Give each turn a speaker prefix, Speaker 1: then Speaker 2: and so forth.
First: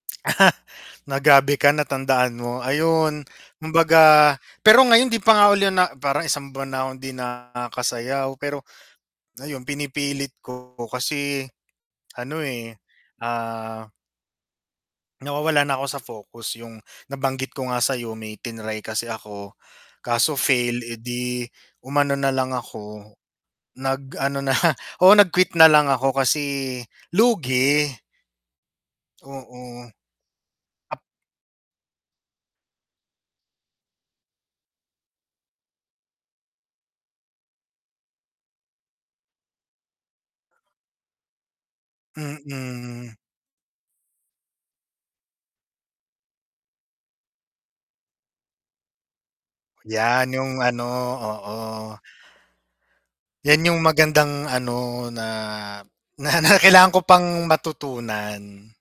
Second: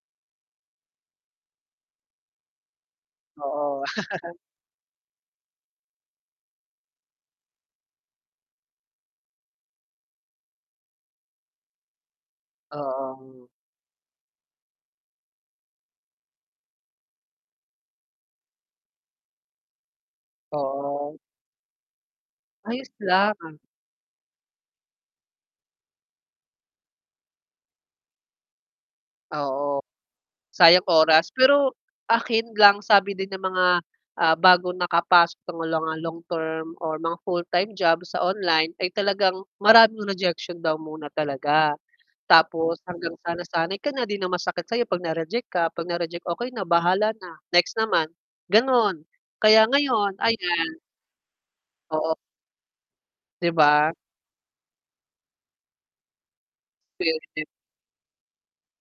Speaker 1: nagabi ka natandaan mo ayun
Speaker 2: Oo.
Speaker 1: kumbaga pero ngayon di pa nga uli na parang 1 buwan di nakasayaw pero ayun pinipilit ko kasi ano eh
Speaker 2: Oo.
Speaker 1: ah nawawala na ako sa focus yung nabanggit ko nga sayo may tinray ako kaso fail eh,
Speaker 2: oo.
Speaker 1: di umano nalang
Speaker 2: Ayos
Speaker 1: ako
Speaker 2: lang.
Speaker 1: nag-ano na lang oo nag quit na lang ako kasi lugi.
Speaker 2: Oo,
Speaker 1: Oo.
Speaker 2: sayang oras pero akin lang sabi din ng mga, ah bagong nakapasok ng mga long-term or mga full-time job sa online ay talagang maraming rejection daw muna talaga. Tapos
Speaker 1: Mm.
Speaker 2: hanggang sa nasanay ka na 'di na ang masakit sa 'yo, 'pag na-reject ka, 'pag na-reject, okey na bahala na next naman, ganon, kaya ngayon,
Speaker 1: Yan yung
Speaker 2: ayan.
Speaker 1: ano, oo.
Speaker 2: Oo. 'Di
Speaker 1: Yan yung
Speaker 2: ba?
Speaker 1: magandang ano na na na kailangan ko pang
Speaker 2: [unintelligible]
Speaker 1: matutunan.